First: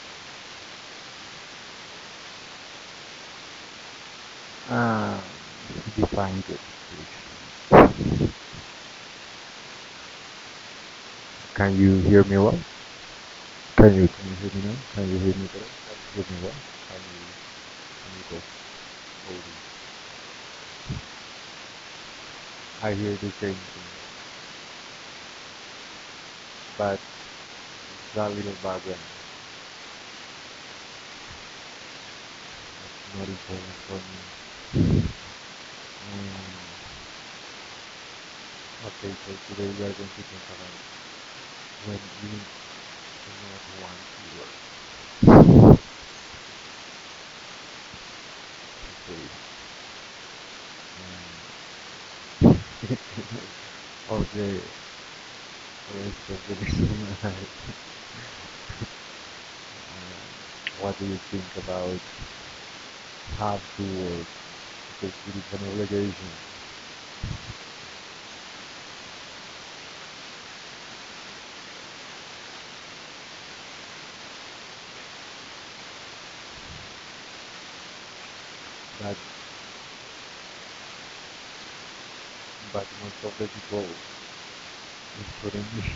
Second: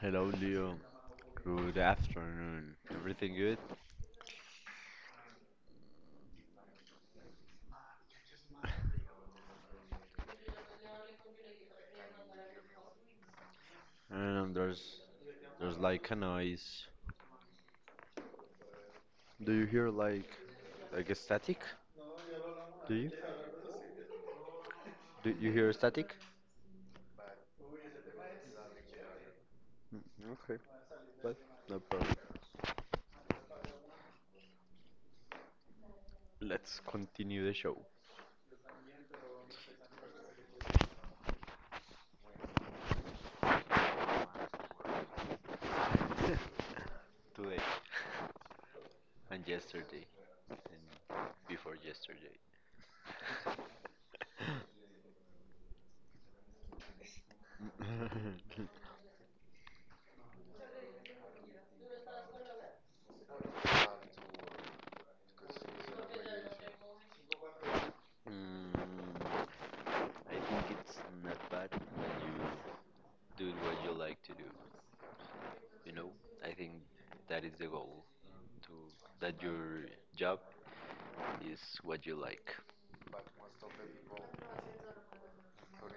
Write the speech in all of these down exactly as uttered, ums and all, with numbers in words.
Hello, Leo. Good afternoon. Everything good? Uh, Define good, please. Can you hear me well? Can you can you hear And me now? there's Can you hear me better? there's Can like you a hear me well? noise. Can you can you go over? Do you hear like like a static? I Do you? hear the same thing, Do you hear static? but it's a little background. Okay, but no problem. It's not important for me. Mm. Let's continue the show Okay, so today we are going to talk about when you do not want to work. today and yesterday and before yesterday. Okay. Um, or the rest of the rest of my life. um, what do you think about have to work? Because it is an obligation. Mm, I think it's not bad when you do what you like to do. You know, I think that is the goal to But that your job is what you like. but most of the people including me.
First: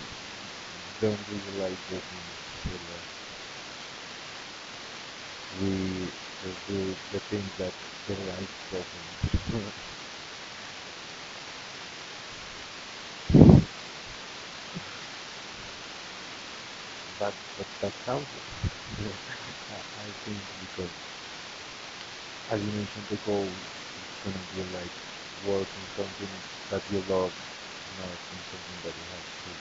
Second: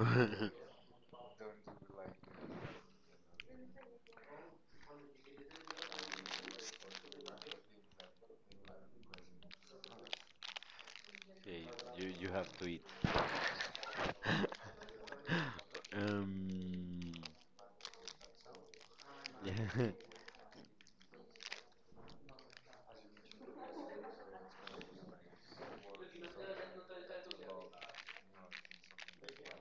Don't really like the filler. We do the things that the right doesn't. Okay, you you have to eat. um, but, but that's how it is. I yeah. I think because as you mentioned the goal is gonna be like working something that you love, not in something that you have to.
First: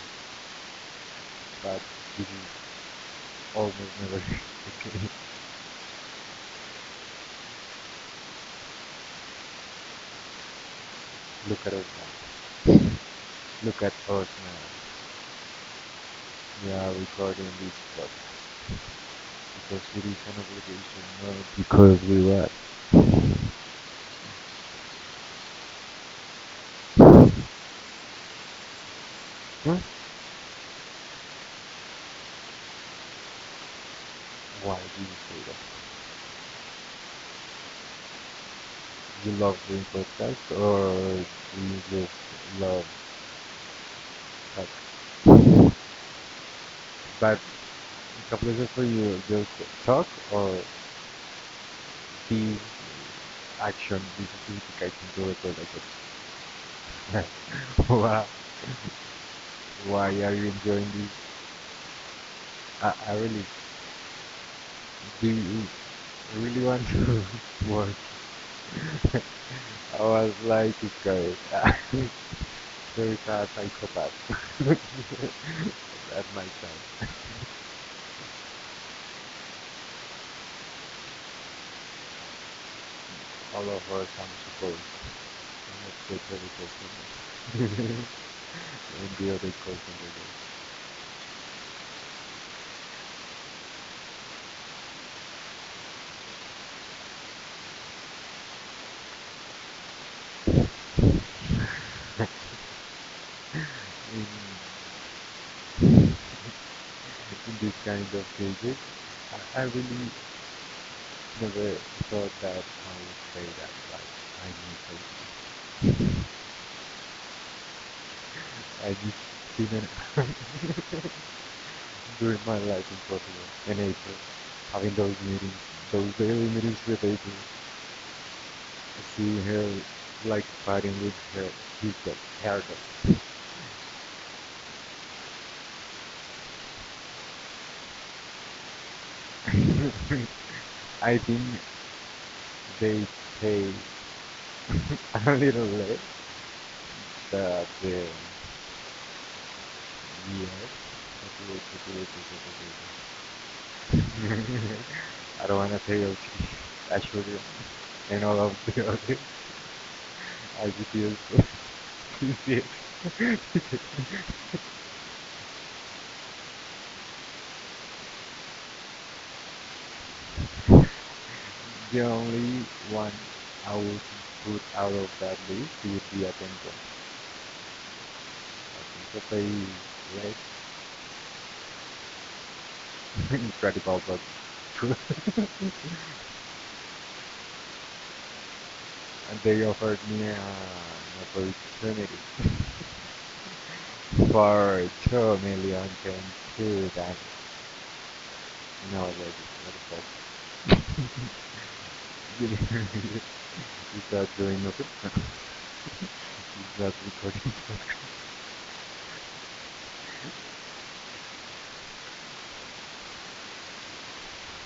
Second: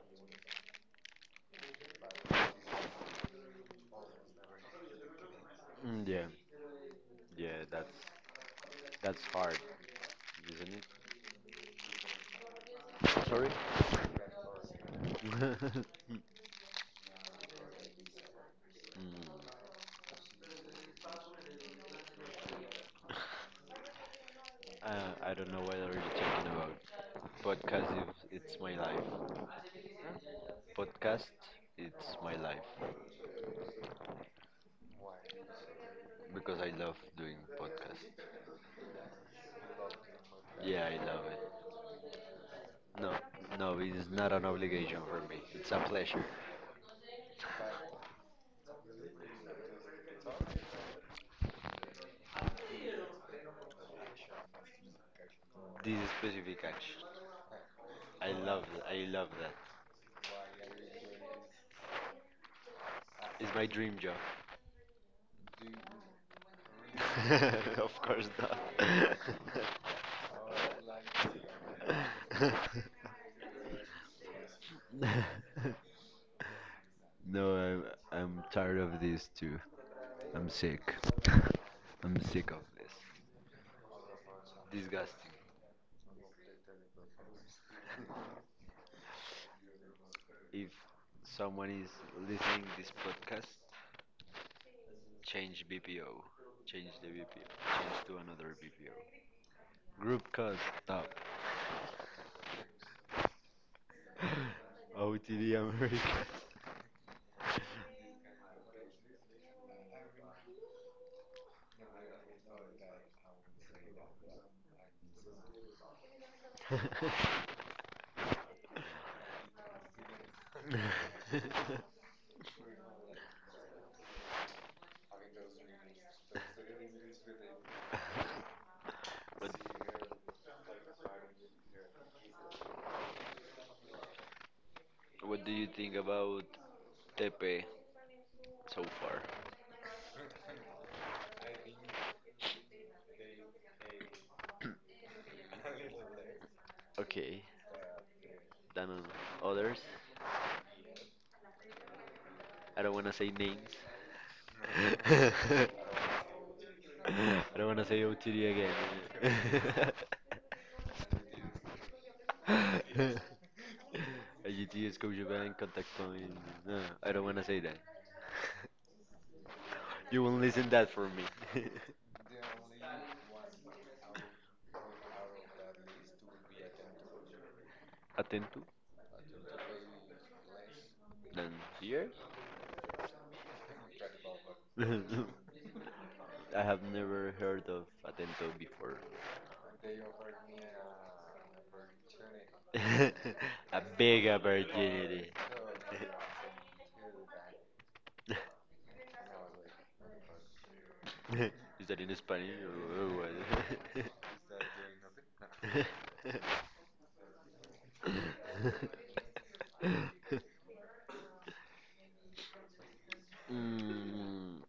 But we almost never Mm, yeah, yeah. That's that's hard, isn't it? look at us now. Sorry. Look at us now. mm, Yeah, we are recording this podcast because it is an obligation, not because we love. uh, I don't know what are you talking about. Podcast, is, it's my life. Huh? Podcast, it's my life Why do you say that? because I love doing podcast. Do you love doing podcasts Yeah, I or love it. do you just love No, no, it is not an talk? obligation for me. It's a pleasure. But it's a pleasure for you just talk, or the action is a justification to record like This specific action. joke. Why, I love that. I love that. why are you enjoying this? I, I really, It's my dream job. do you really want to Of work? course not. I was like scared. There is a psychopath at my side. no, I'm, I'm tired of this too. I'm sick. I'm sick of this. All of us, I'm supposed. Disgusting. I'm a terrible person. And the other person. If someone is listening this podcast, change B P O. Change the B P O. Change to another B P O. Group code stop. In in O T D America. this kind of cases, I, I really never thought that I would say that. Like, I need help. I just didn't during my life in Portugal in April, having those meetings, those daily meetings with April, seeing her what, like fighting with her his dog, her dog. what do you think about Tepe so far? I think they pay a little less Okay, than the then on others. years. I don't wanna say names. I don't want to say, okay, actually, I don't wanna say and all O T D again. of the others. I just feel so sincere. U T Scotiabank contact point. No, I don't wanna say that. You won't listen that for me. The only one I would put out of that list would be Atento. Atento. Atento plays less, Than here. incredible but I true. have never heard of Atento before. And they offered me a, an opportunity A big for opportunity. two million to that. No, it was not a fault. Is that in Spanish or you what? you start doing nothing. That recording program. Mm,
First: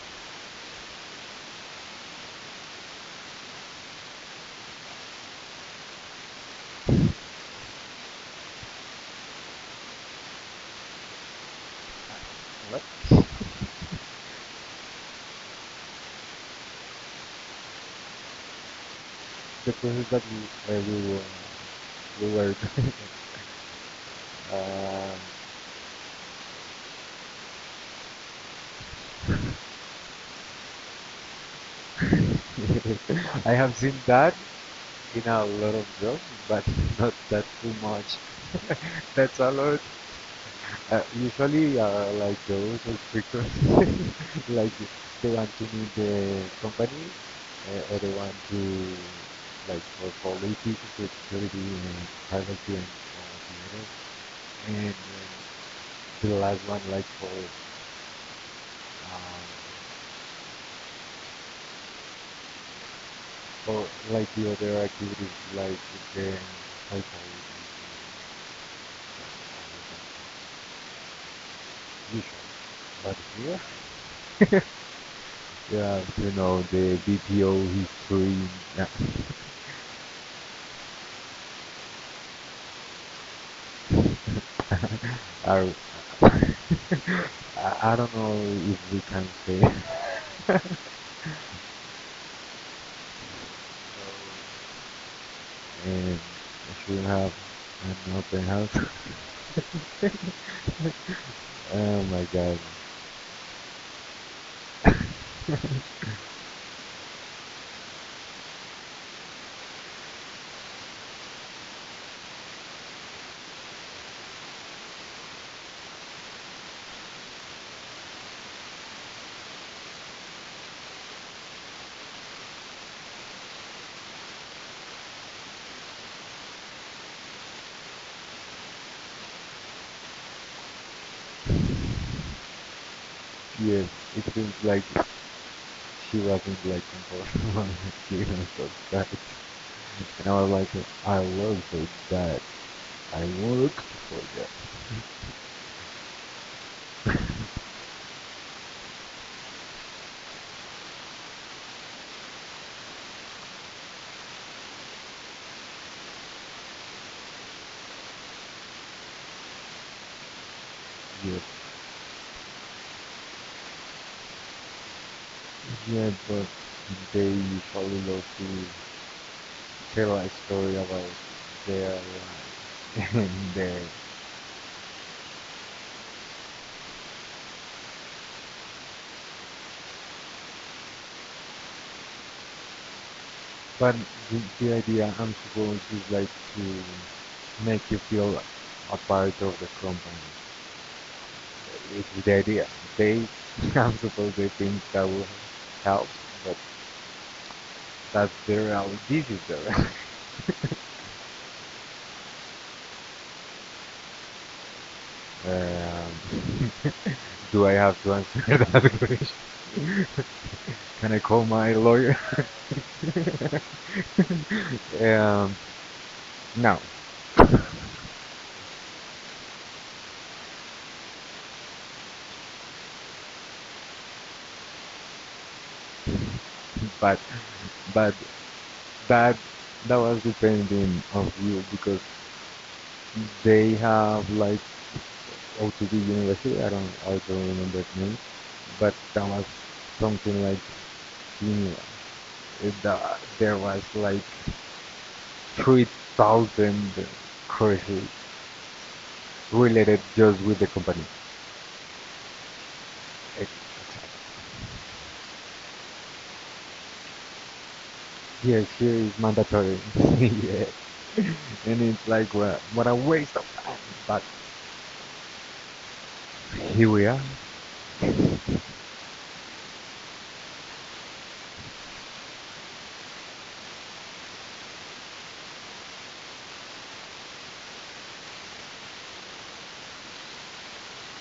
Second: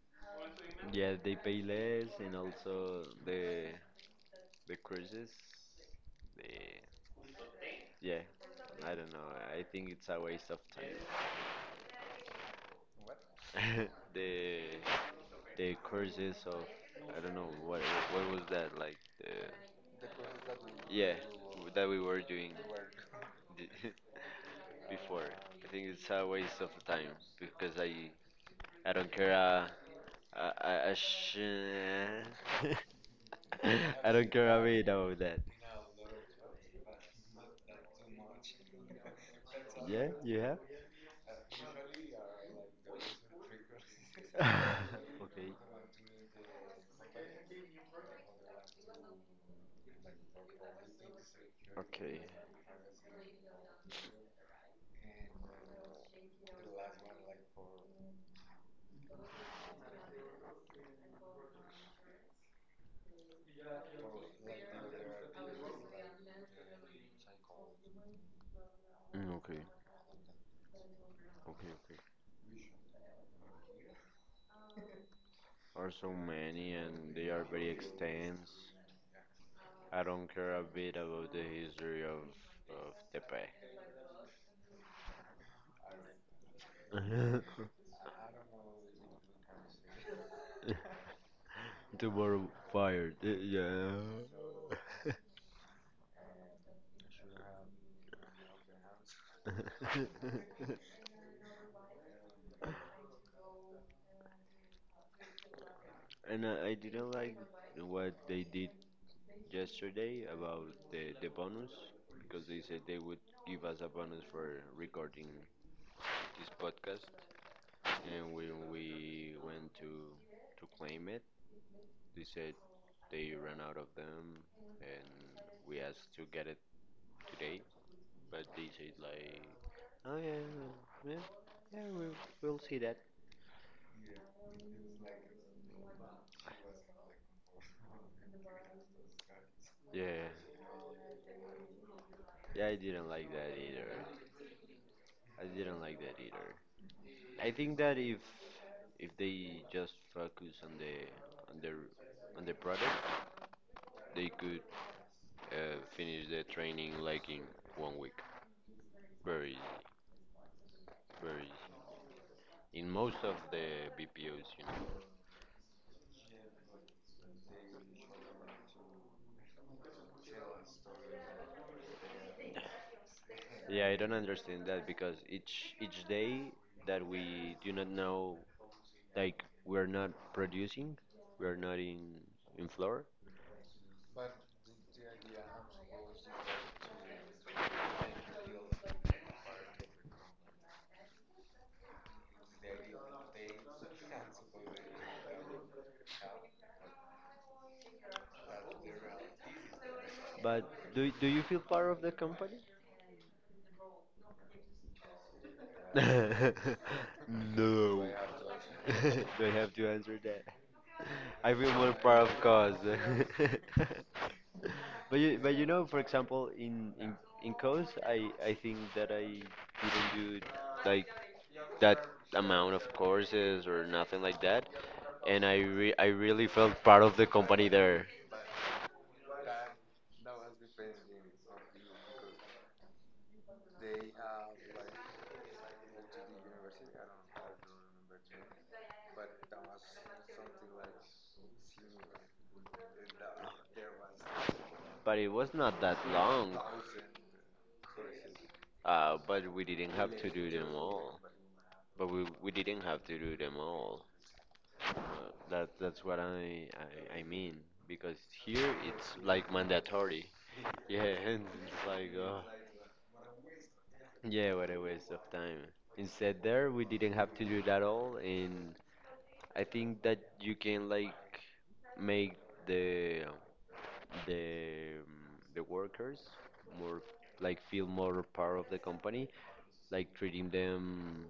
yeah, they pay less, and also the the cruises. The yeah, I don't know. I think it's a waste of time. What? The the courses of I don't know what what was that like the The process that we, uh, yeah, we were, w- that we were we doing were doing. d- before. I think it's a waste of time because I I don't care uh, I I I, sh- Um, I have seen I don't that care a bit about in that. a lot of jobs, but not that too much. That's a lot. Yeah, you have. Uh, usually, uh, like those is because like they Okay. want to meet the company, uh, or they want to, like, for politics, security, and Okay. privacy, and all together. And um, the last one, like for um, for like the other activities, like the psychology, and all of that. Mm, okay. Okay. Okay. Usually. But here, Are yeah, so you know many the and they are B P O very history. extensive. I don't care a bit about the history of of Tepe. Are I, I don't know if we can say. Tomorrow fired. Eh, yeah. And and should have an open house. Oh my god. And I, I didn't like what they did yesterday about the the bonus because they said they would give us a bonus for recording this podcast. And when we went to to claim it, they said they ran out of them, and we asked to get it today, but they said like, oh yeah, yeah, yeah, we'll, we'll see that. Yes, it seems like she wasn't like comfortable when she even subscribed. Yeah, And I was like, I work for that. yeah, I didn't I like that work either. for that. I didn't like that either. I think that if if they just focus on the on their on the product, they could uh, finish their training like in one week, very easy, very Yes, easy. In most of the B P Os, you know. yeah, but they usually love to tell a story about their life and Yeah, their. I don't understand that because each each day that we do not know, like we're not producing, we're not in in floor. But the, the idea, I'm supposed, is like to make you feel a part of the company. This is the idea. They, I'm supposed they think that will help, but that's the reality. This is the But do do you feel part of the company? reality. um, do I No. have to answer that Do question? I have to answer that? Can I I call feel my more lawyer? part of cause, but you, but um, you know, for example, no. in in in cause, I I think that I didn't do like that amount of courses or nothing like that, and I re I really felt part of the but company there. but that that was depending on you because they have like O T B University. I don't I don't remember the name, but that was something like similar. It, that there was like But it was not three that long. thousand courses Uh, but we didn't related have to do just with them the company. all. But we we didn't have to do them Ex- all. Uh, that that's what I I, I mean because here Yes, here it's is like mandatory. mandatory. Yeah, Yeah, and it's and like, it's uh, like what what a waste of time. But yeah, what a waste of time. Instead, there we here didn't we are. have to do that all, and I think that you can like make the the um, the workers more like feel more part of the company, like treating them.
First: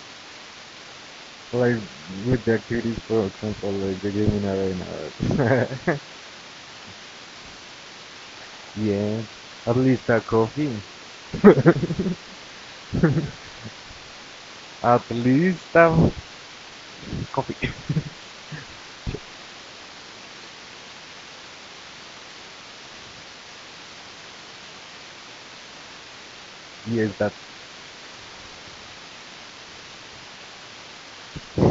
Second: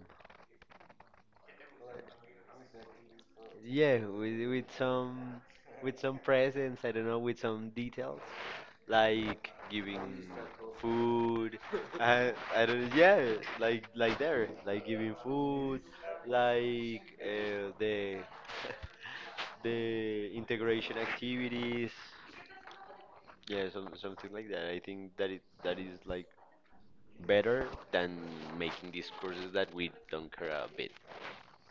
Like, with the activities, for example Yeah, like the with gaming with some with arena. some presents, I don't know, with some details, Yeah, like at least a giving coffee. food. I I don't yeah, like like there, like At giving least food, a like coffee. uh, the the integration activities. Yeah, some, something like that. I think that it that is like Yes, that's better than making these courses that we don't care a bit.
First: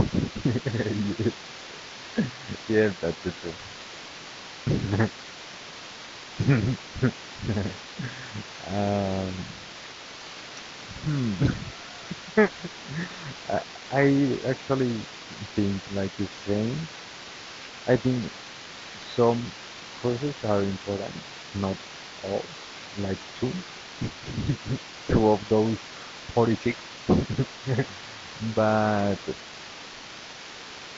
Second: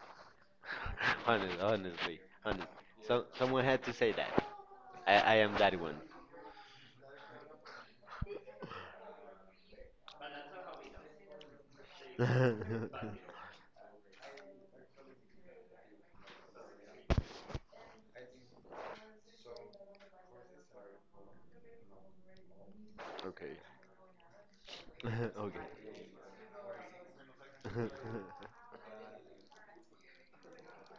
yes, Honest, honestly, honestly. yes, So that's it. someone had to say that. I, I am that one. um hmm. I, I actually think, like, it's strange. I think some courses are important, not all. Like, two, Okay. two of Okay. those forty-six. But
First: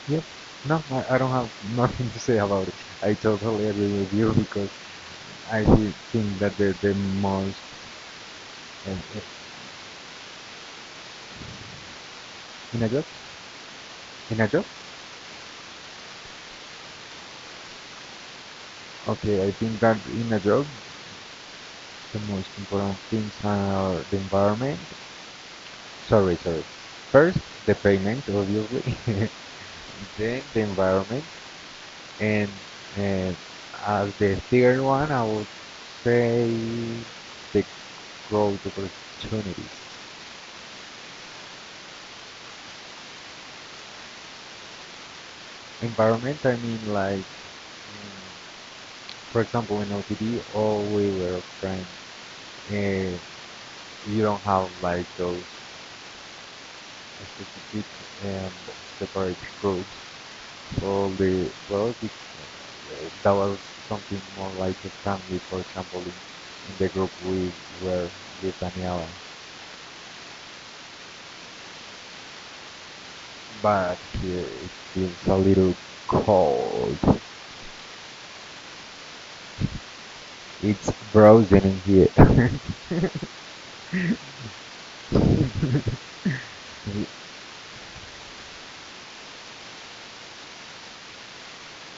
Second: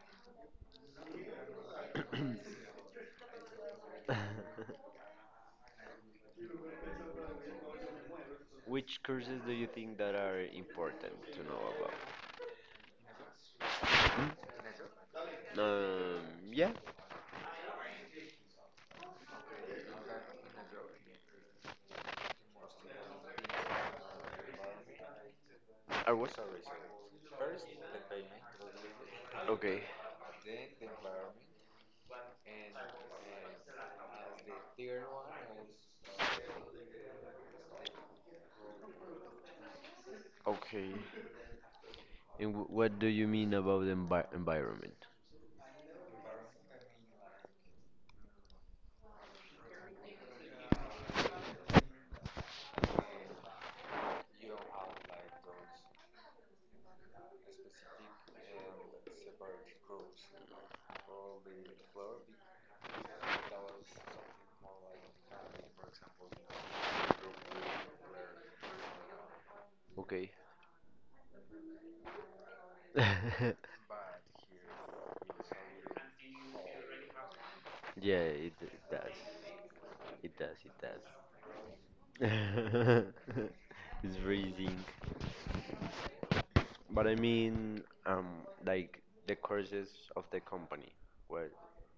yeah, no, I, I don't have nothing to say about it. I totally agree with you because I think that the the most um, Which uh, courses do you think that are important to know about? in a job, Hmm? in a job. Um, yeah, Okay, I think that in a job the most important things are the environment. I was. Sorry, sorry. First, the payment, obviously, Okay. then the environment, and uh, as the third one, I would say the growth opportunities. Okay. And w- what do you mean about envi- environment? Environment, I mean, like, mm, for example, in O T D, all we were friends, uh, you don't have like those. Specific and separate routes for the product, that was something more like a family. For example, in, in the group we were with Daniela. Okay. Yeah, But here it feels a little cold. it, it does. It does, it It's frozen in does. here. It's freezing. But I mean, um, like the courses of the company. What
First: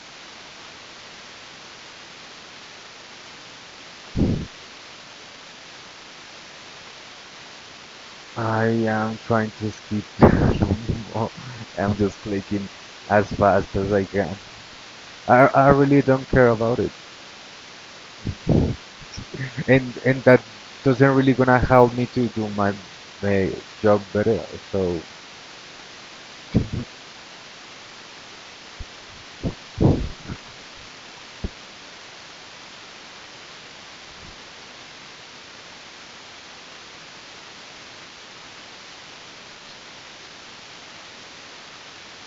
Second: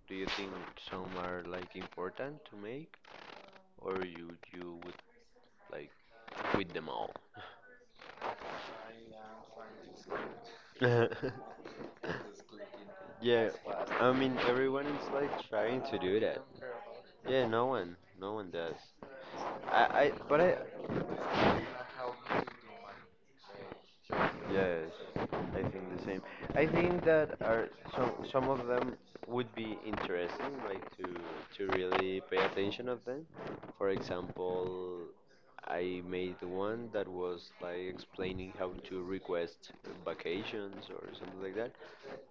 do you think some are like important to make, or you you would like quit them all? I am trying to skip Nemo. I'm just clicking as Yeah, fast as I I can. mean everyone is like I, I trying to really do don't that. care about it. Yeah, no one, no one does. And I, I, and but that I, doesn't really gonna help me to do my, my job better. yes, So I think the same. I think that are some some of them would be interesting, like to to really pay attention of them. For example, I made one that was like explaining how to request vacations or something like that,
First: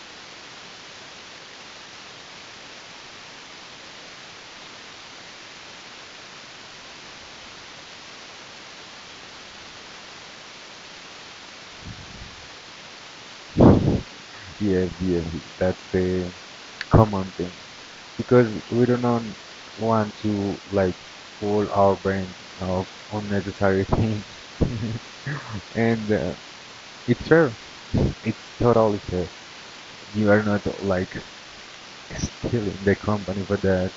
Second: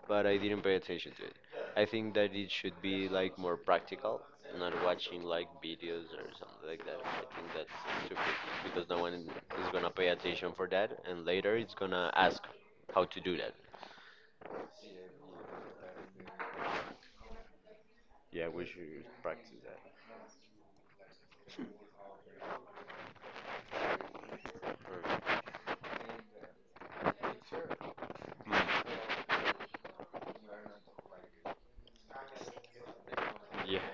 but I didn't pay attention to it. I think that it should be like more practical, not watching like videos or something like that. I think that's stupid because no one is gonna pay attention for that, and later it's gonna ask how to do that. yes, yes, that's the common thing, because Yeah, we we do should not practice that. want to, like, full our brain of unnecessary things, Alright. and uh, it's fair. It's totally fair. You are not like stealing the company for Yeah, that.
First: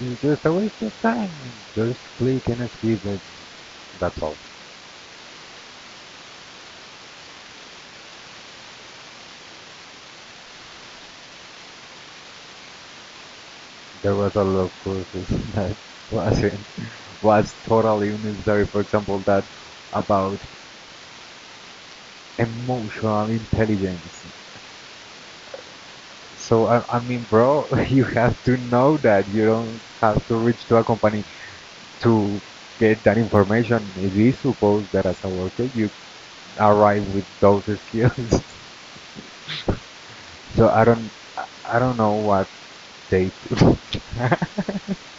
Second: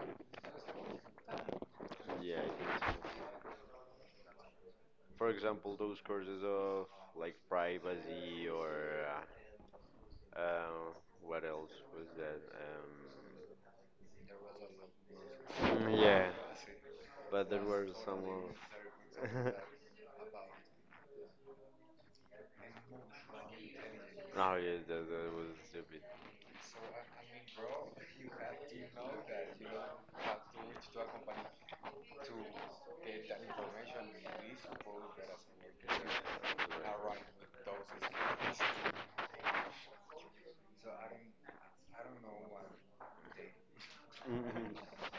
It's just a waste of time. Just yeah, I click and think skip so. it. That's all. For example, those courses of like privacy or uh, uh, what else was that? There was a lot of courses Um, that mm, yeah, wasn't but was there were totally some unnecessary, for example that of. about emotional intelligence. No, yeah, that, that was stupid. So I, I mean, bro, you have to know that you don't have to reach to a company to get that information. It is supposed that as a worker you arrive with those skills. So I don't I I don't know what they do. Mhm.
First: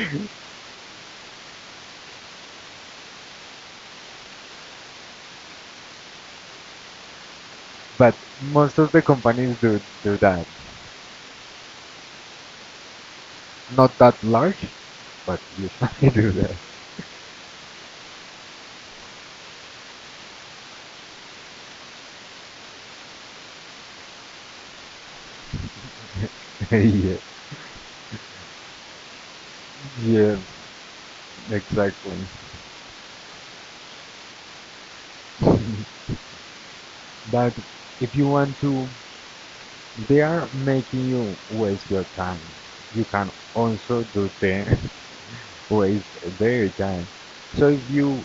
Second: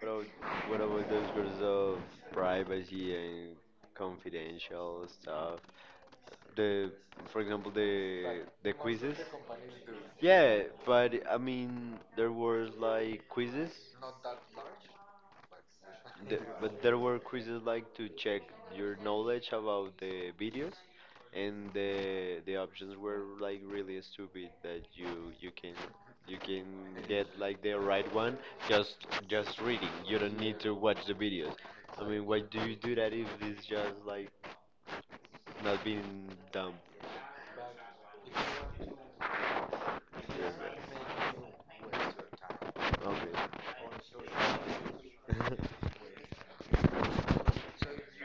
What about, what about those courses of privacy and confidential stuff? The for example the But like the most of the quizzes, companies do do that. yeah, but I mean there were like quizzes Not that large, but usually do the, that. but there were quizzes like to check your knowledge about the videos and the the options were like really stupid that you you can you can Yeah, get like the right one just just reading. You yeah, don't need to watch the videos. I exactly. mean why do you do that if it's just like not being dumb? But if you want to— they are It's making you waste your time. You can obvious. also do the waste their time. So if you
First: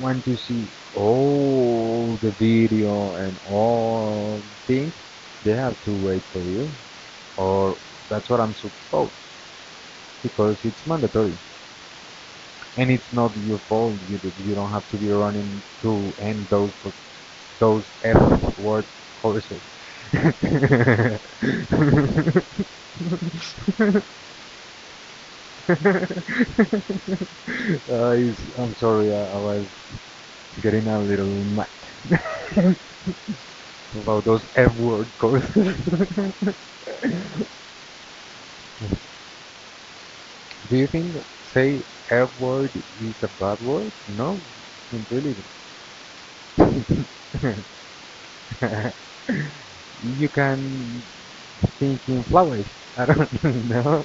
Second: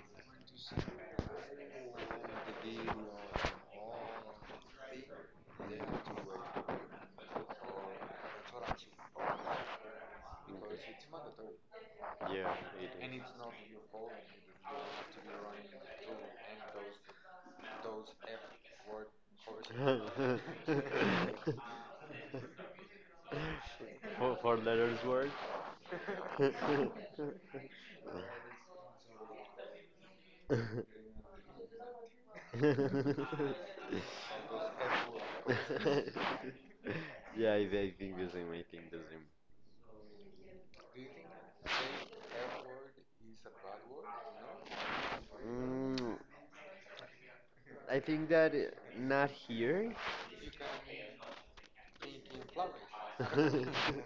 want to see all the video and all things, they have to wait for you, or that's what I'm supposed, because it's mandatory Yeah, and it's it is. not your fault. You d- you don't have to be running to end those those F word courses. for for letters word. Uh, Yeah, it's- I'm sorry, I, I was getting a little mad about those F word courses. I, I think the same. I think the same. Do you think say F word is a bad word? No, really. Mm, I think that uh, not here. You can think in flowers. I don't know.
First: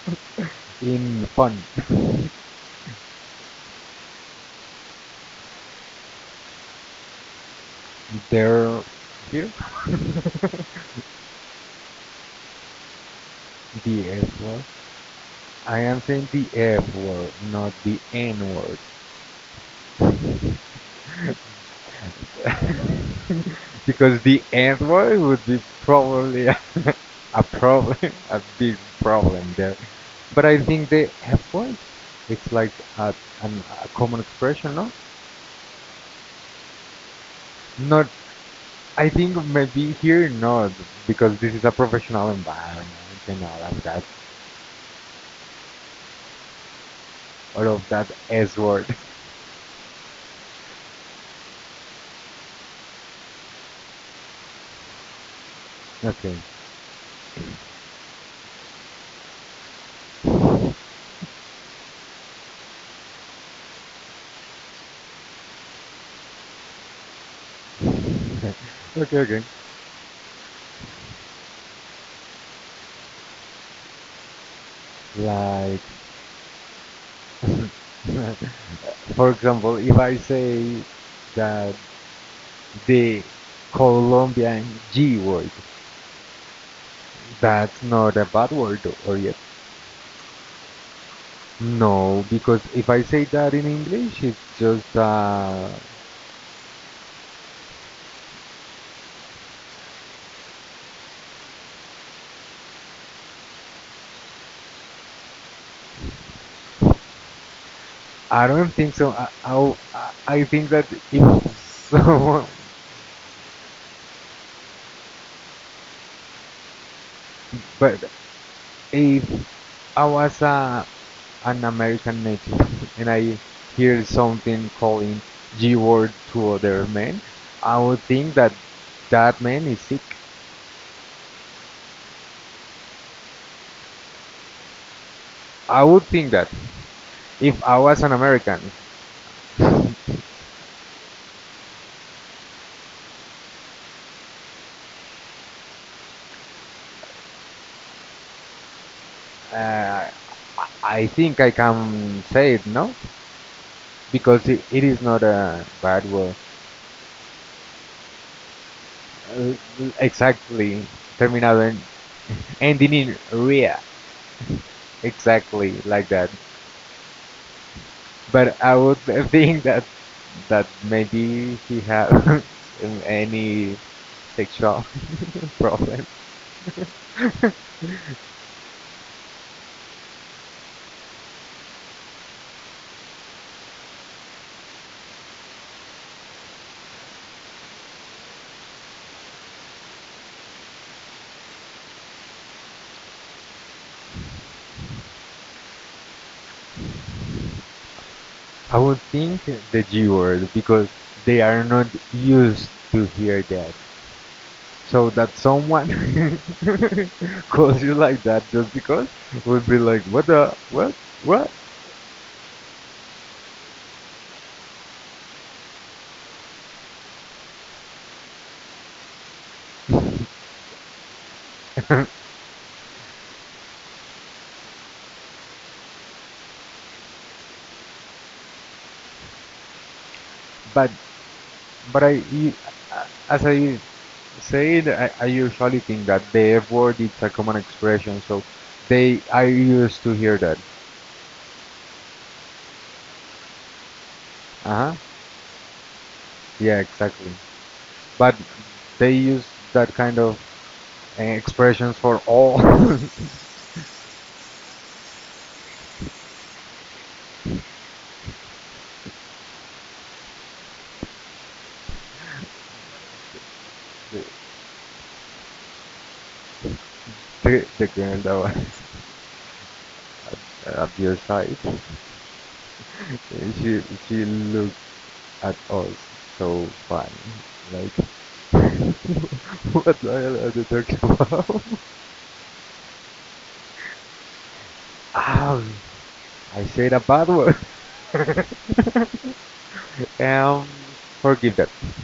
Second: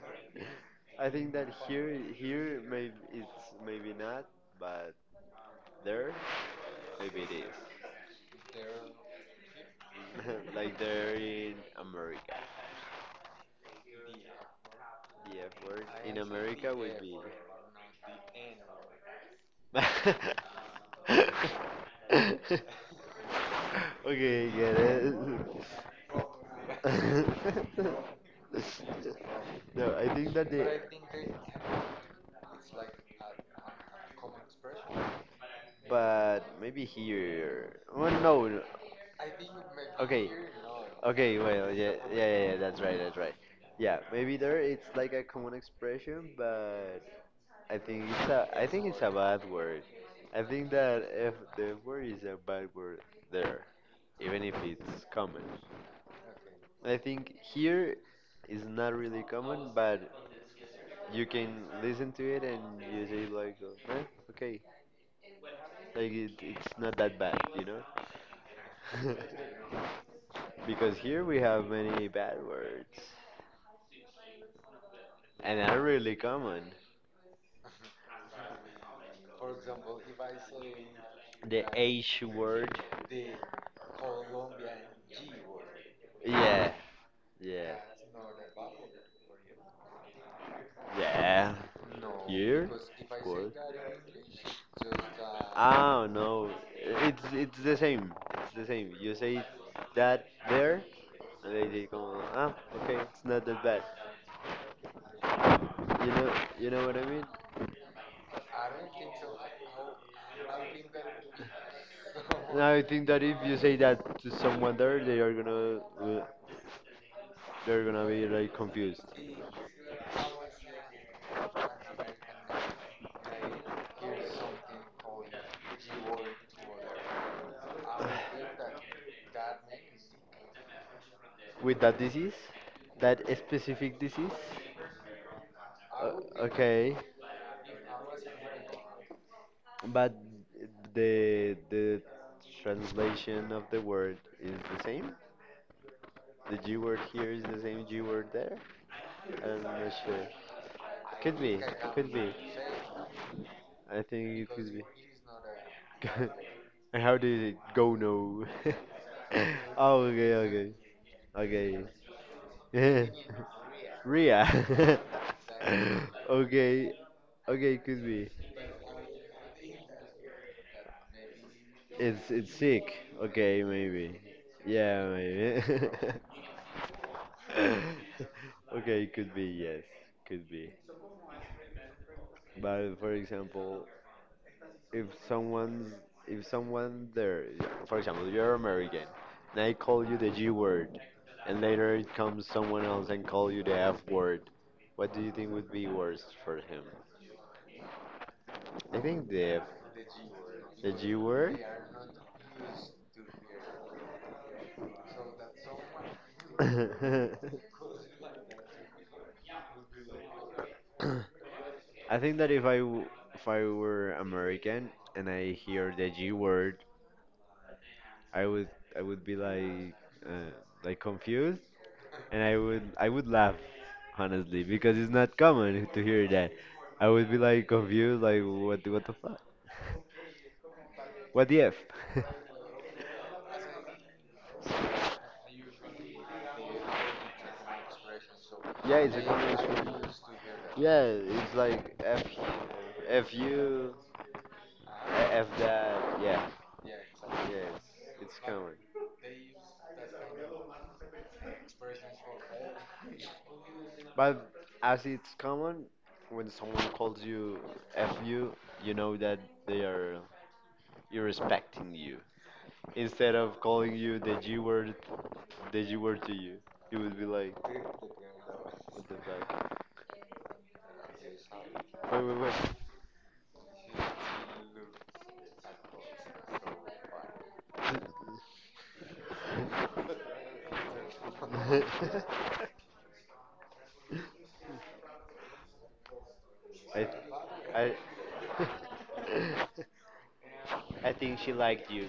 I In think that fun. here, here maybe it's maybe not, but there maybe it is. They're here. Like there in America, The F word. the F I word am in saying the America F would be. word, not the N word. Because Okay, the I get it. N-word would be probably a, a problem, a big problem there. No, I think But that I the. think the F-word, it's like a, an, a common expression, no? But maybe here. Not, Well, no. No. I think maybe Okay. here not, Okay, because this well, is a yeah, yeah, professional yeah, yeah, that's right, environment that's right. and all of Yeah, that, maybe there it's like a common expression, but all I of think that it's a I think S-word. it's a bad word. I think that if the word is a bad word there, even if it's common. Okay, I think here is not really common, but you can listen to it and you say like, "Oh, eh, okay, like it, it's not that bad, you know?" okay, okay. Because here we have many bad words and Like. are really common. For example, if I say The that H word. the Colombian G word, Yeah, yeah, that's not a bad word, or yet. yeah. No, because Here, if I say word. that in English, it's just, uh, Oh no, it's it's the same. It's the same. You say that there, and they just go, ah, okay, it's not that bad. You know, you know what I mean? I don't think so. I, I I think that if someone, And I think that if you say that to someone there, they are gonna uh, they're but gonna be like confused if I was a, an American native and I hear something calling G-word to other men, I would think that that man is sick. with that disease, that specific disease. I would Uh, think that okay, if I was an American. uh, but the the translation of the word is the same. The G word here is the same G word there. I'm not sure. I- Could think I be, could can be. say it, no? I think it Because it, could be. it is not a bad word. And how did it go no? Uh, Oh, okay, okay, exactly. Terminado en. Ending okay. in ria. Ria. Exactly, like that. Okay, okay, could be. But I would think that that maybe he has It's it's sick. um, Okay, any maybe. sexual Yeah, maybe. problem. Okay, could be, yes, could be. But for example, if someone if someone there for example you're American and I call you the G word and later it comes someone else and call you the F word, what do you think would be worse for him? I I would think think the the G word the because G they word. are not used to hear that. So that someone calls you like that just because, would be like, what the what what? I think that if i w- if I were American and I hear the G word, I would I would be like uh, like confused, and I would I would laugh honestly because it's not common to hear that. I would be like confused, like what the- what the fuck, But what the F? But I, y- as I said, I, I usually think that the F word is a common expression, so Yeah, it's a they I common expression. used to hear that. Yeah, it's like F, F you, Uh huh. uh, F that. Yeah, Yeah, exactly. yeah, it's, But it's common. they use that kind of uh, expressions for all the But as it's common, when someone calls you F you, you know that they are irrespecting you. Instead of calling you the G word, the G word to you, you would be like, the, the girl that was. what the fuck? Uh, up your side. Wait, She she looked at us so funny, like, what the hell are they talking about? Ow! I said a wait, bad word. wait. I, I, um, I think she Forgive that. liked you.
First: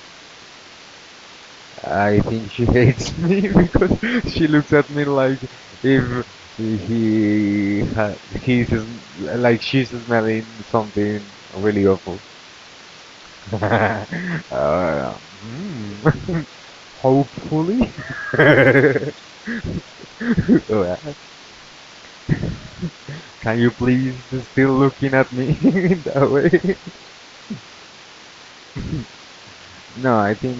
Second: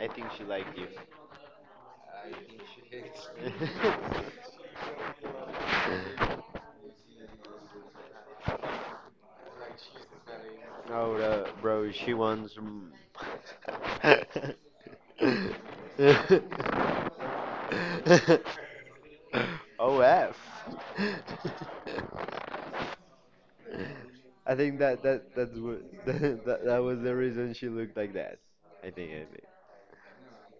I think she liked you. I I think think she she hates hates me me. because she looks at me like if he ha- he's sm- like she's smelling No, something bro, really bro, she awful. wants. Mm, uh, mm. Hopefully. O F. Well, can you please I still think that looking at that me that's what in that, that that that was the reason she looked like that. way? I think I think. No, I think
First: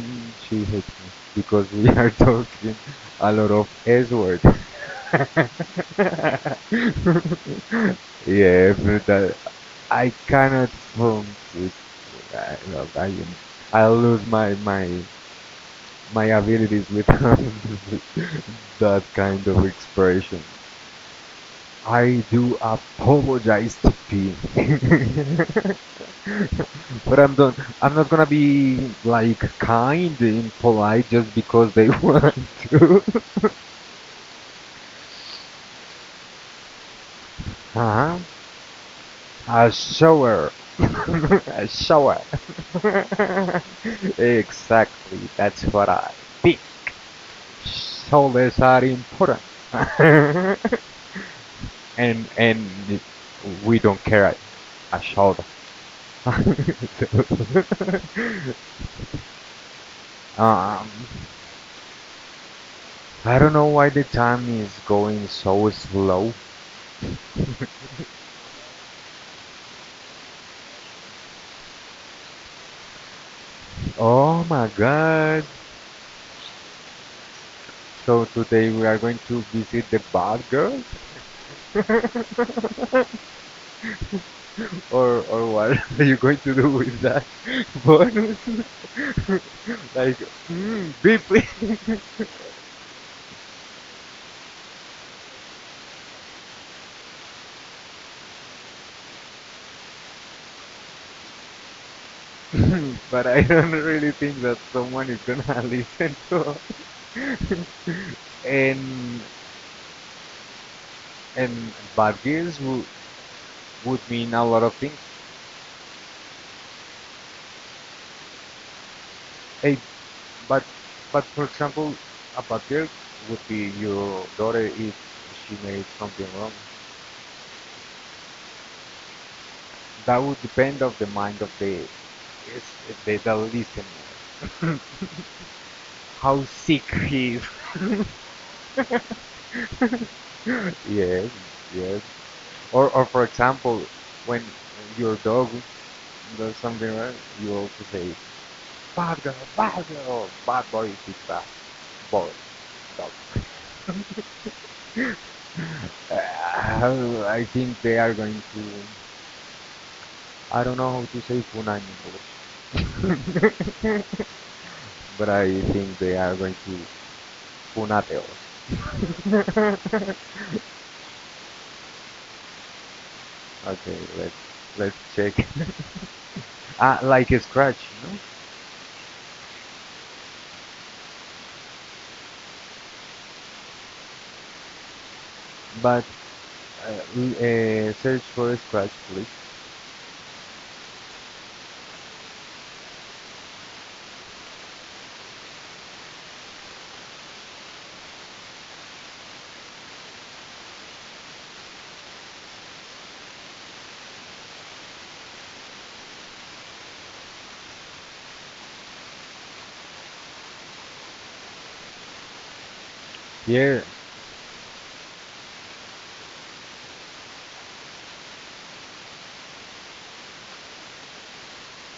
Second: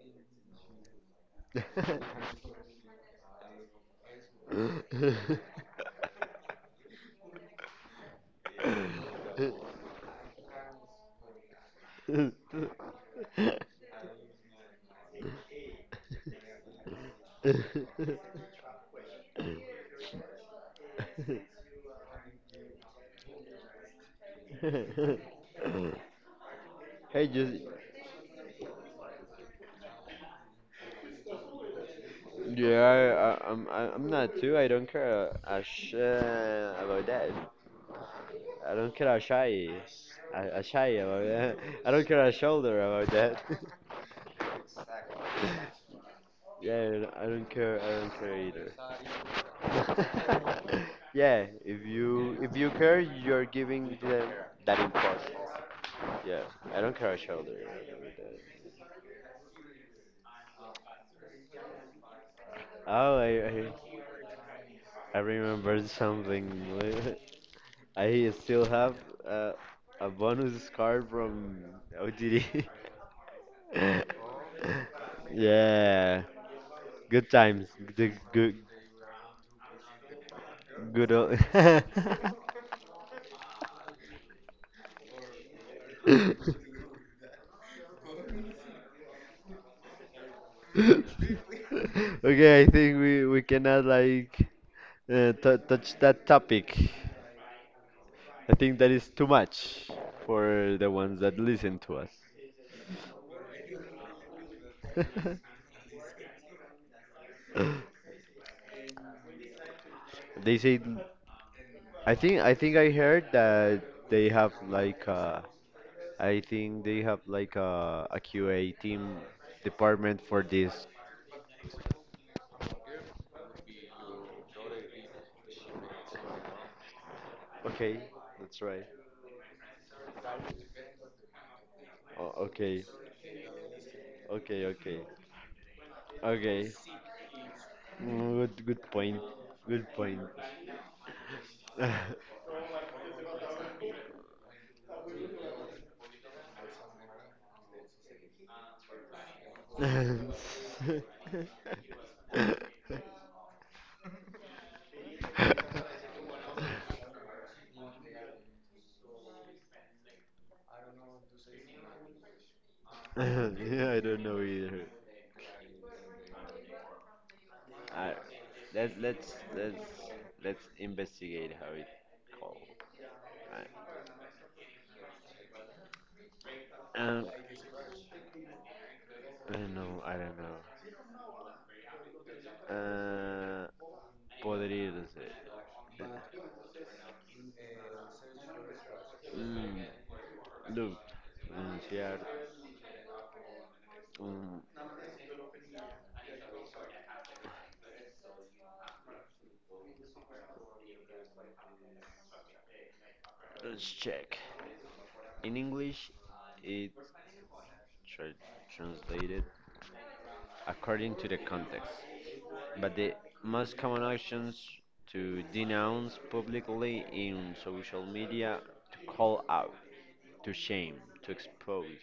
she hates me because we are talking a lot of S word. yeah, but that I cannot form it. I, no, I, I lose my my my abilities with that kind of expression. I do apologize to P. but Hey, I'm just don't I'm not gonna be like kind and polite just because they want yeah, to. I, I, I'm I, I'm not too. I don't care a shit about that. Huh? I don't care a shy, I saw her. a, a shy about that. I I don't saw care a shoulder her. about that. Exactly, that's what I think. Yeah, I don't care. I don't Souls care are important. either. Yeah, if And you if and you care, you're we giving don't them care that importance. about Yeah, I don't care a shoulder. Um, Oh, I, I don't know why I the time is I going so remembered slow. something. I still have uh, a bonus card from O T D. Oh my god. Yeah, good times. The So good today we are going to visit the bad girls? good old. or or what are you going to do with that bonus? like, mm, beep Okay, I think we we cannot like uh, t touch that topic. I think that is too much for the ones that listen to us. but I don't really think that someone is gonna listen to us. and They say, and I bad think I girls think would, I heard that would they mean a have lot of things. like uh, I think they have like uh, a, a Q A team Hey, department for But, this. but for example, a bad girl would be your daughter if she made something wrong. Okay, that's right. That would depend of the mind of the is O- okay, the, the listener. okay, okay, How okay. sick he is. Mm, Good, good point. Good point. Yes, yes. Or, or for example, when your dog does something wrong, you also say, "Bad girl, bad girl, bad Yeah, boy, big bad boy, dog." Uh, I think they are going to. I don't know how to say punani, I in don't English. know either. But I think they are going to Funate I, us. let let's let's let's investigate how it called. I, Okay, let's let's check. Ah, um, like a scratch, no? I don't know. I don't know. Uh, podrirse. But uh, uh, search for a scratch, please. Mm, look, pronunciar. Mm, let's check. In English, it's tra- translated according to the context. But the most Here, common actions: to denounce publicly in social media, to call out, to shame, to expose,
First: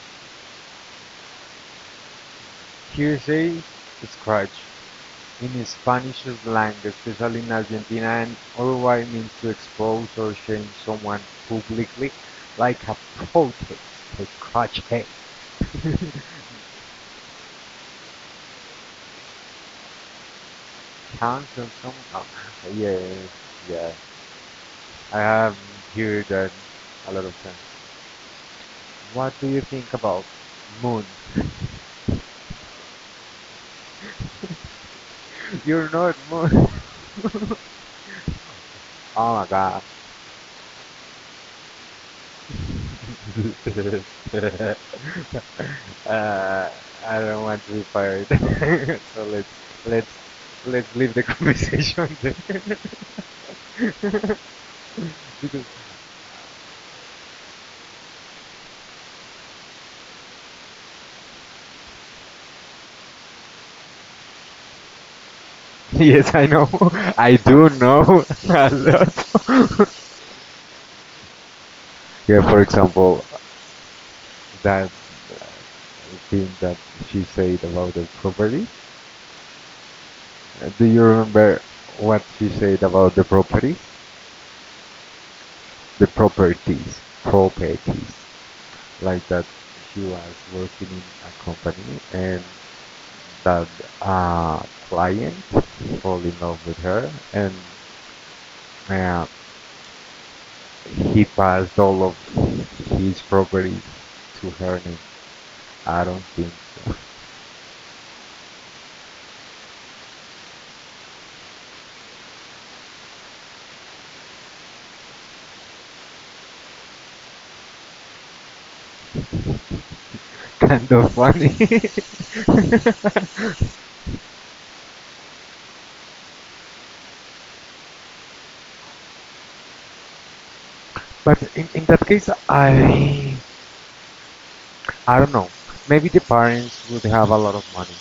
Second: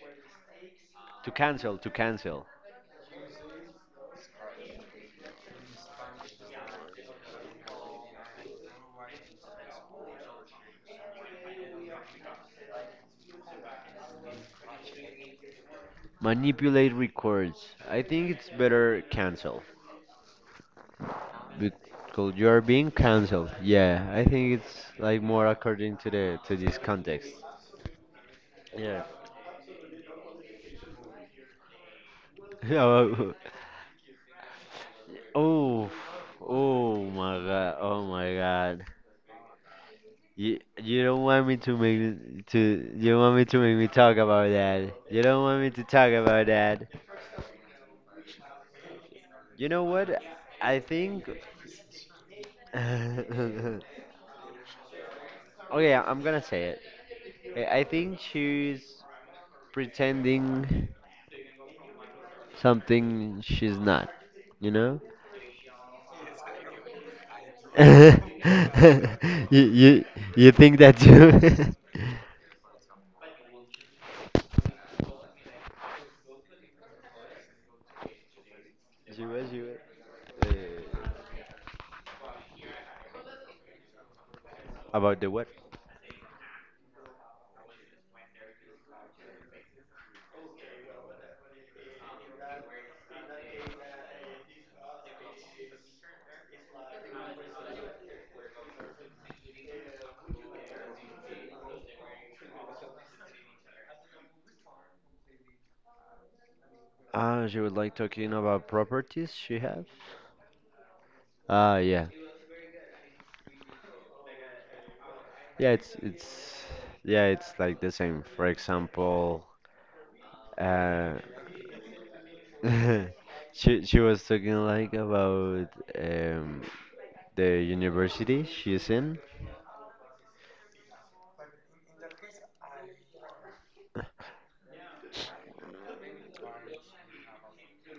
to cancel, to cancel, here says scratch. In Spanish slang, especially in Argentina and Uruguay, means to expose or shame someone publicly, like a protest, a protest. manipulate records. I think it's better cancel Cancel somehow. because you are being Yeah, canceled. yeah. Yeah, I think it's I like more have according to heard the that to this a lot context. of times. Yeah. What do you think about moon? Oh, You're not moon. oh my god, oh my god. Oh my god. You you don't want me to make it- to you don't want me to make me talk about that. You don't want me to talk about uh, that. I don't want to be fired. So You know let's let's what? I let's leave the think. conversation there. Okay, Because I- I'm gonna say it. I I think she's pretending something she's not. You know? yes, I know. I do know a you lot. you you think that you? Yeah, for example, that uh, thing that she said about the property. she was she was. Uh, Uh, Do you remember what she said about the properties? about the what? The properties, properties. Like that she was working in a company and that uh, client fall in love with her and uh, he passed all of his properties to her name. I don't think so. Ah, she would like talking about properties she has. Ah yeah, yeah, it's it's yeah, it's like the same. For example, Kind of uh, funny. she she was talking like about um the university she's in. But in, in that case, I I don't know. Maybe the parents would have a lot of money.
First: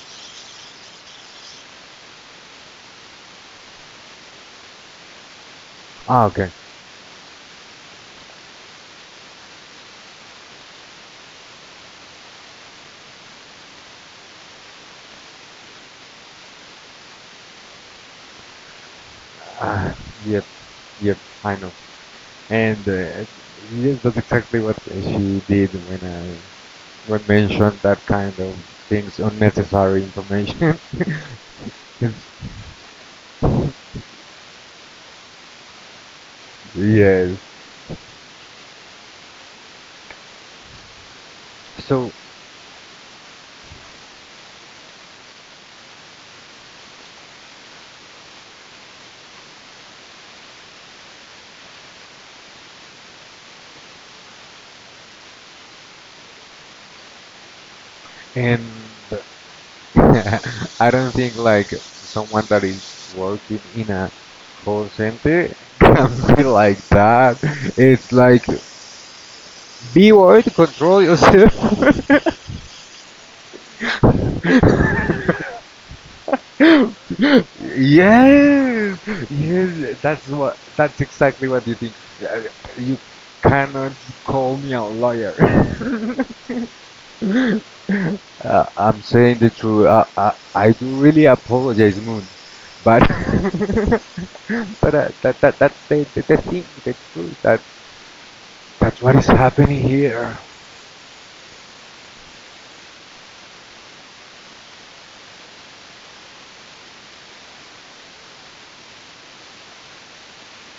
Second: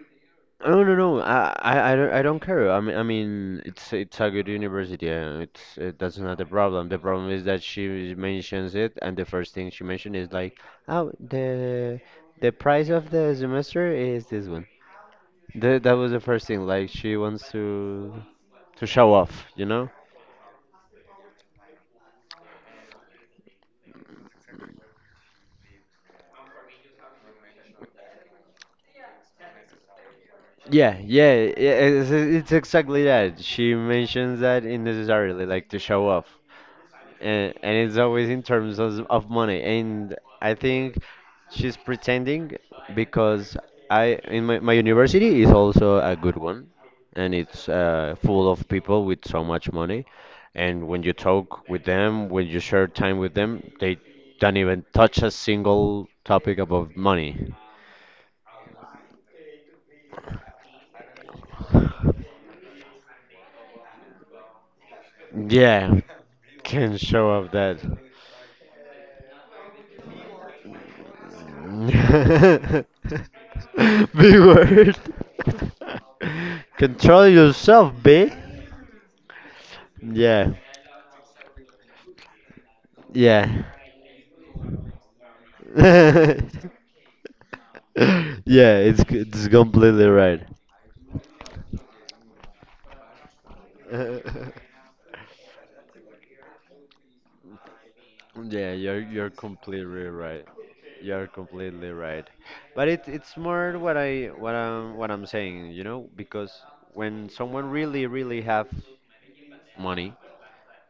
No no no, I I I don't I don't care. I mean I mean it's it's a good university. Uh, it's it, that's Ah, not the okay. problem. The problem is that she mentions it, and the first thing she mentioned is like, oh the the price of the semester is this one. The, that was the first thing. Like she wants to. to show off, you know? Ah, yep, yep, I know. And uh, yes, that's exactly what she did when I when mentioned that kind of things, unnecessary information. Yeah, yeah, i- it's, Yes. it's exactly that. She mentions that unnecessarily, like to show off. Yes. And, and it's always in terms of, of money. And I think she's So, pretending because I in my, my university is also a good one. And it's uh, full of people with so much money. And when you talk with them, when you share time with them, they don't even touch a single topic about money. and I don't think like someone that is working in a call center Yeah, can be like can show that. up that. It's like be worried, control yourself. Big word. Control Yes, yourself, B. yes, that's Yeah, what, that's exactly what you think. Uh, You yeah. cannot call me a liar. Yeah, Uh, it's I'm c- it's saying the truth. completely I, right. I, I do really apologize, Moon, but Yeah, but uh, that, that that's the, the, the thing, the truth. That you're that's what you're is happening completely right. here. You're completely right. But it it's more what I what I'm what I'm saying, you know, because when someone really really have money,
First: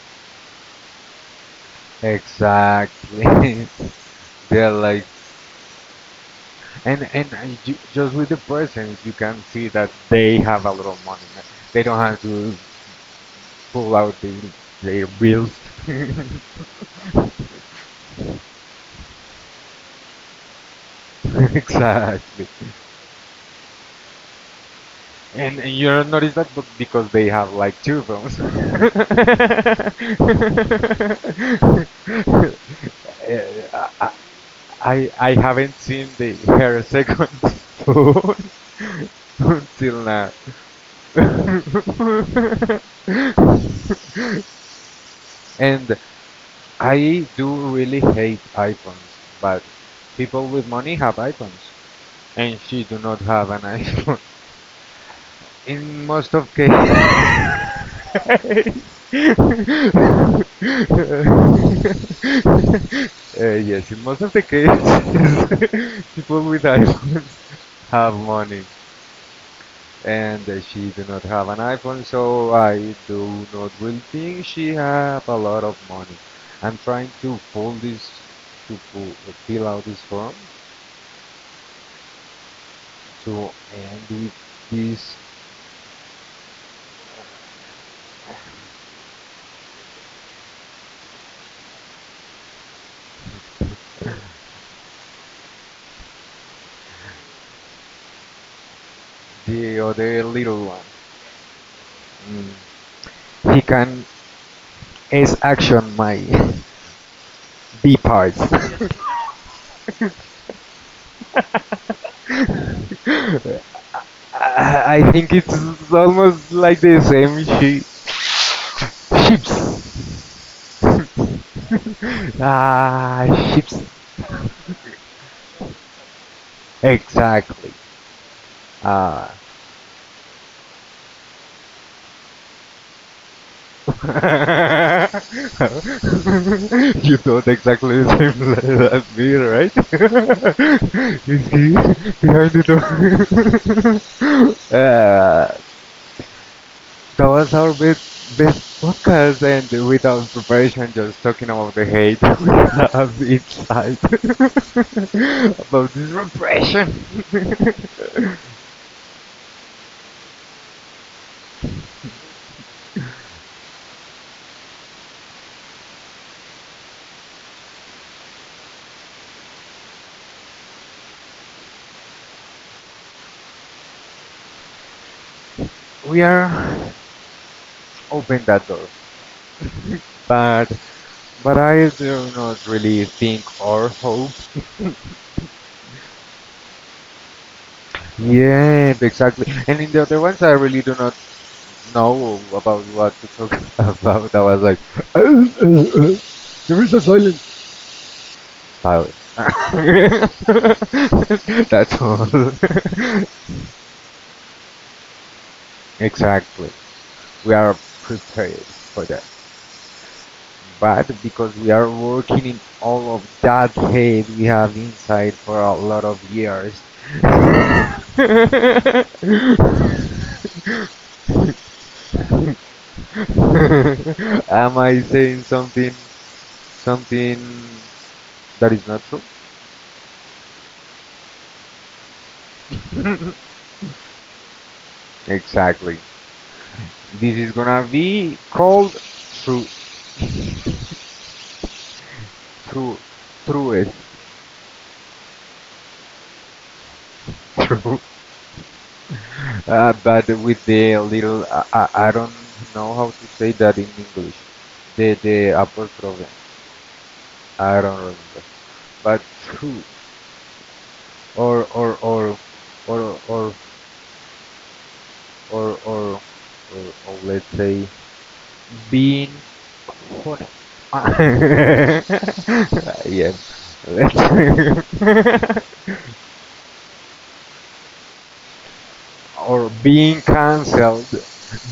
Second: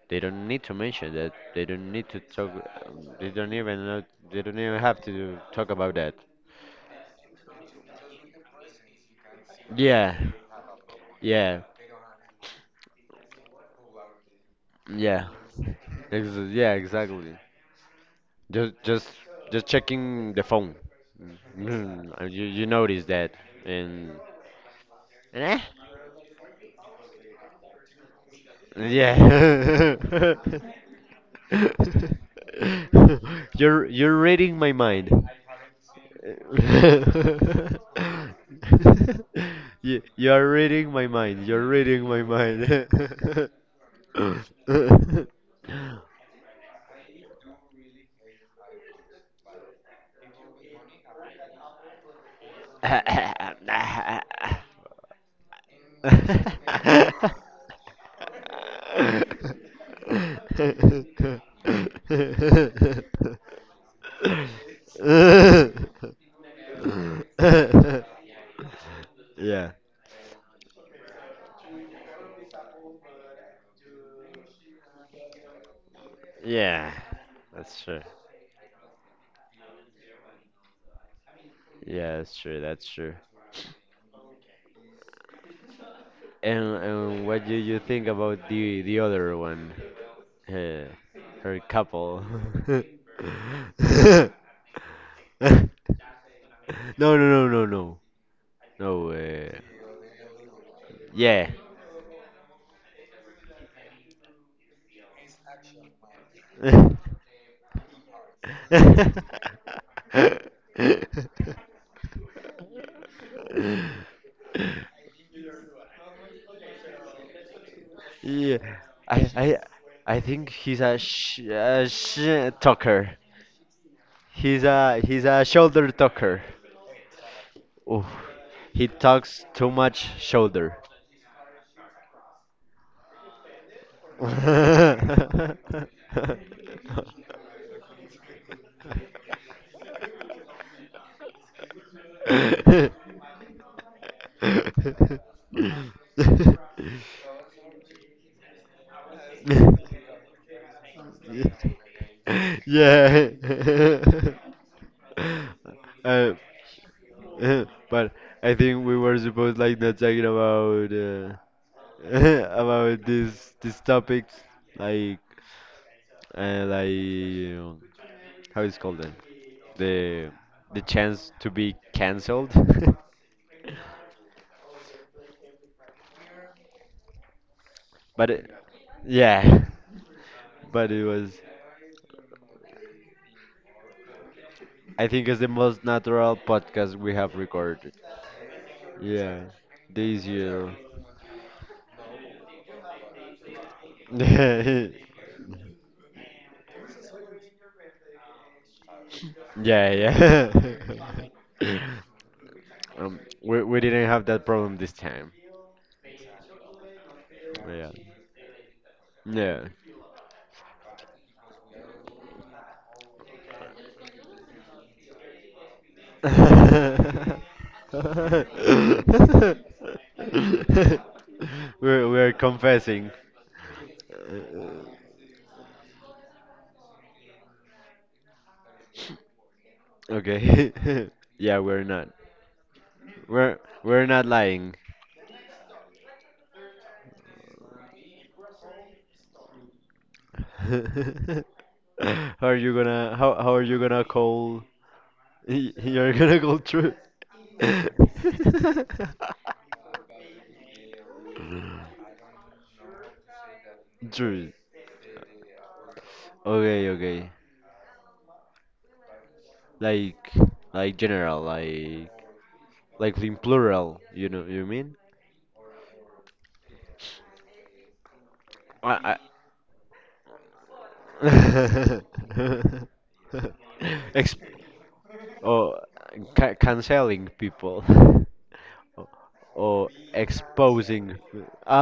they don't need to mention that. They don't need to talk. um, They don't Exactly. even know. They don't They're even have like to talk about that. And and uh, ju- just with the presence, you can see that Yeah, they have a lot of money. yeah, They don't have to pull out the, their yeah. bills. Ex yeah, exactly. Just, just, just checking the phone. Mm, uh, You, exactly. you notice that, and And, eh? and you don't notice that but because they have like two phones. Yeah. You're, Uh, I, you're reading my mind. I I haven't seen the her second phone you, until now. You are reading my mind. You're reading my mind. And I do really hate iPhones, but people with money have iPhones, and she do not have an iPhone. In most of cases. Uh, yes, in most of the cases, people with iPhones have money Yeah. and uh, she do not have an iPhone, so I do not really think she have a lot of money. I'm Yeah. trying to fill That's true. this, to fill out this form Yeah, that's true. That's true. to end with this And and what do you think about the the other one, uh, her couple? No, no, no, no, no, no. Uh, the other little one. yeah. Mm. He can is action my B parts. I, I think it's almost like the same she Yeah, I ships. I I think he's a sh a sh talker. Ah, ships. He's a he's a shoulder talker. Exactly. Oh, he Ah. talks too much shoulder. You thought exactly the same le- as me, right? Is he behind the door? Ah. That was our best best podcasts and without preparation, just talking about the hate we have Yeah. inside. About this Uh, repression. uh, but I think we were supposed like not talking about uh, about this this topics like uh, like um, how it's called then the the chance to be canceled. We are but open it, that door. yeah, But but it was but I do not really think or hope. I think it's the most natural podcast we have recorded. Yeah, Yeah, exactly. And in the other this ones, I year. really do not know about what to talk about. I was like, Yeah, there is a silence. Pilot. yeah. That's all. Um, we we didn't have that problem this time. Exactly. We are Yeah, prepared for that. yeah. But because we are working in all of that hate we have inside for a lot of years. We're we're confessing. Uh, Am uh, I saying something something that is not true? Okay. Yeah, we're not. We're we're not lying. Exactly. This is gonna be called through How are you through gonna how how are through you it gonna call you're gonna call true? through, uh, but with the little I, I, I don't know how to say that in English. True. The the upper problem. Okay, okay. I don't remember. But through Like like general, or or like or like or in or plural, you know you mean? or or, or, or or let's say I, being honest. uh, I yes. Ex oh ca canceling people. or Or being exposing. cancelled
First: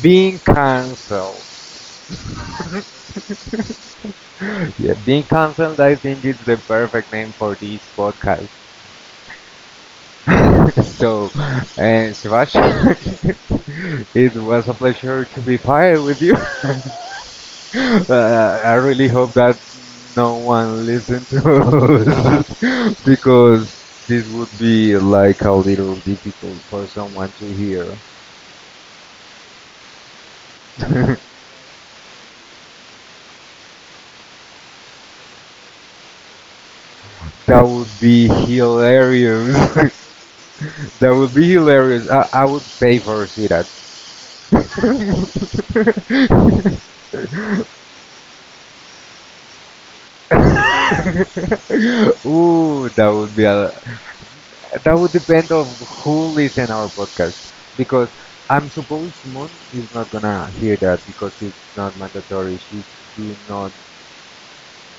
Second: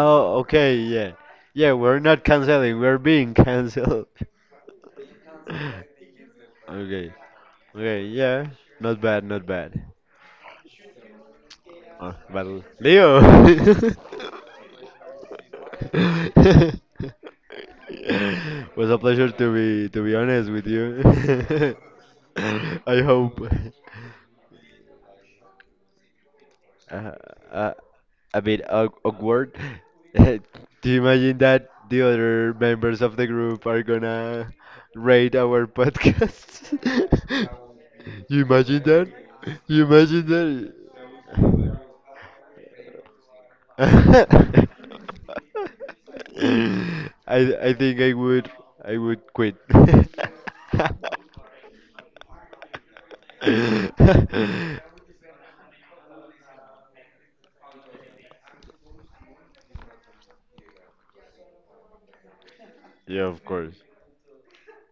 being okay, yeah. cancelled. Yeah, we're not canceling, we're being canceled. Yeah, being cancelled I think is the perfect Okay, name for this okay, podcast. yeah. Not bad, not bad. So and Uh, Shivash, but Leo! it was a pleasure to be here with you. uh, I Was really a hope pleasure that to be to be no honest with one listens to you. us I hope. because this would be like a little difficult for Uh, someone to hear. uh, a bit awk- awkward. Do you imagine that the other members of the group are gonna rate our podcast? That would be You imagine that? hilarious. You imagine that? That would be hilarious. I, I would pay for see that. I I think I would I would quit. Ooh, that would be a, that would depend of who listen our podcast because I'm supposed Moon is not gonna hear that because it's not mandatory. She Yeah, do of not course.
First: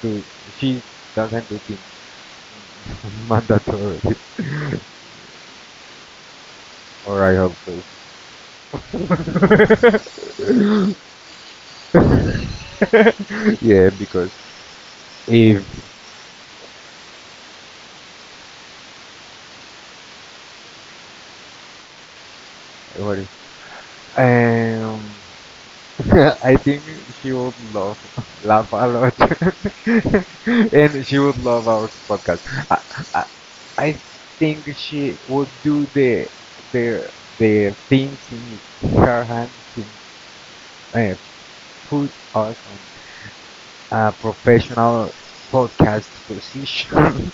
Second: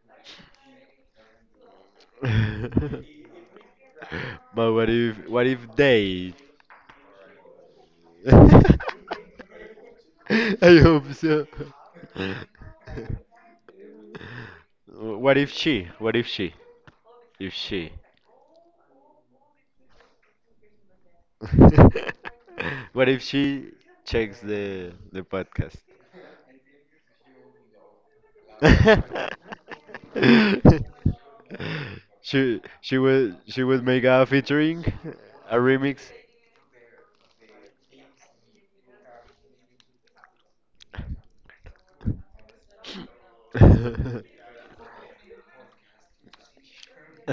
do she doesn't do things mandatory, But what if what if they? or I hope so. I hope so. Yeah, because What if if she? What if she? If she. What what if is she checks the Um, the podcast? I think she would love laugh a lot, and she would love our podcast. She I, she I, would she would I make a think featuring, she would a do remix. the the the things in her hand to uh, put us on a professional podcast position.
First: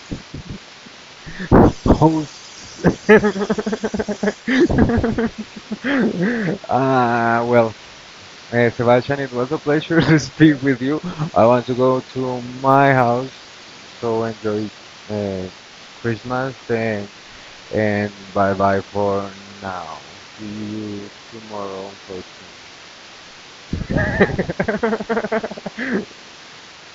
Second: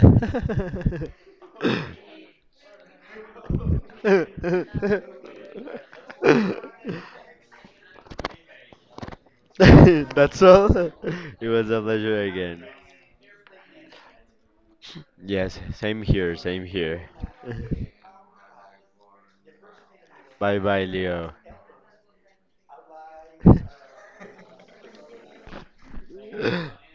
Host. That's uh, well, uh, Sebastian, it was a all. pleasure to speak with you. It I want was to a go to pleasure again. my house, so enjoy uh, Yes, same here, Christmas same and, here. and bye bye for now. See Bye bye, you Leo. tomorrow, unfortunately.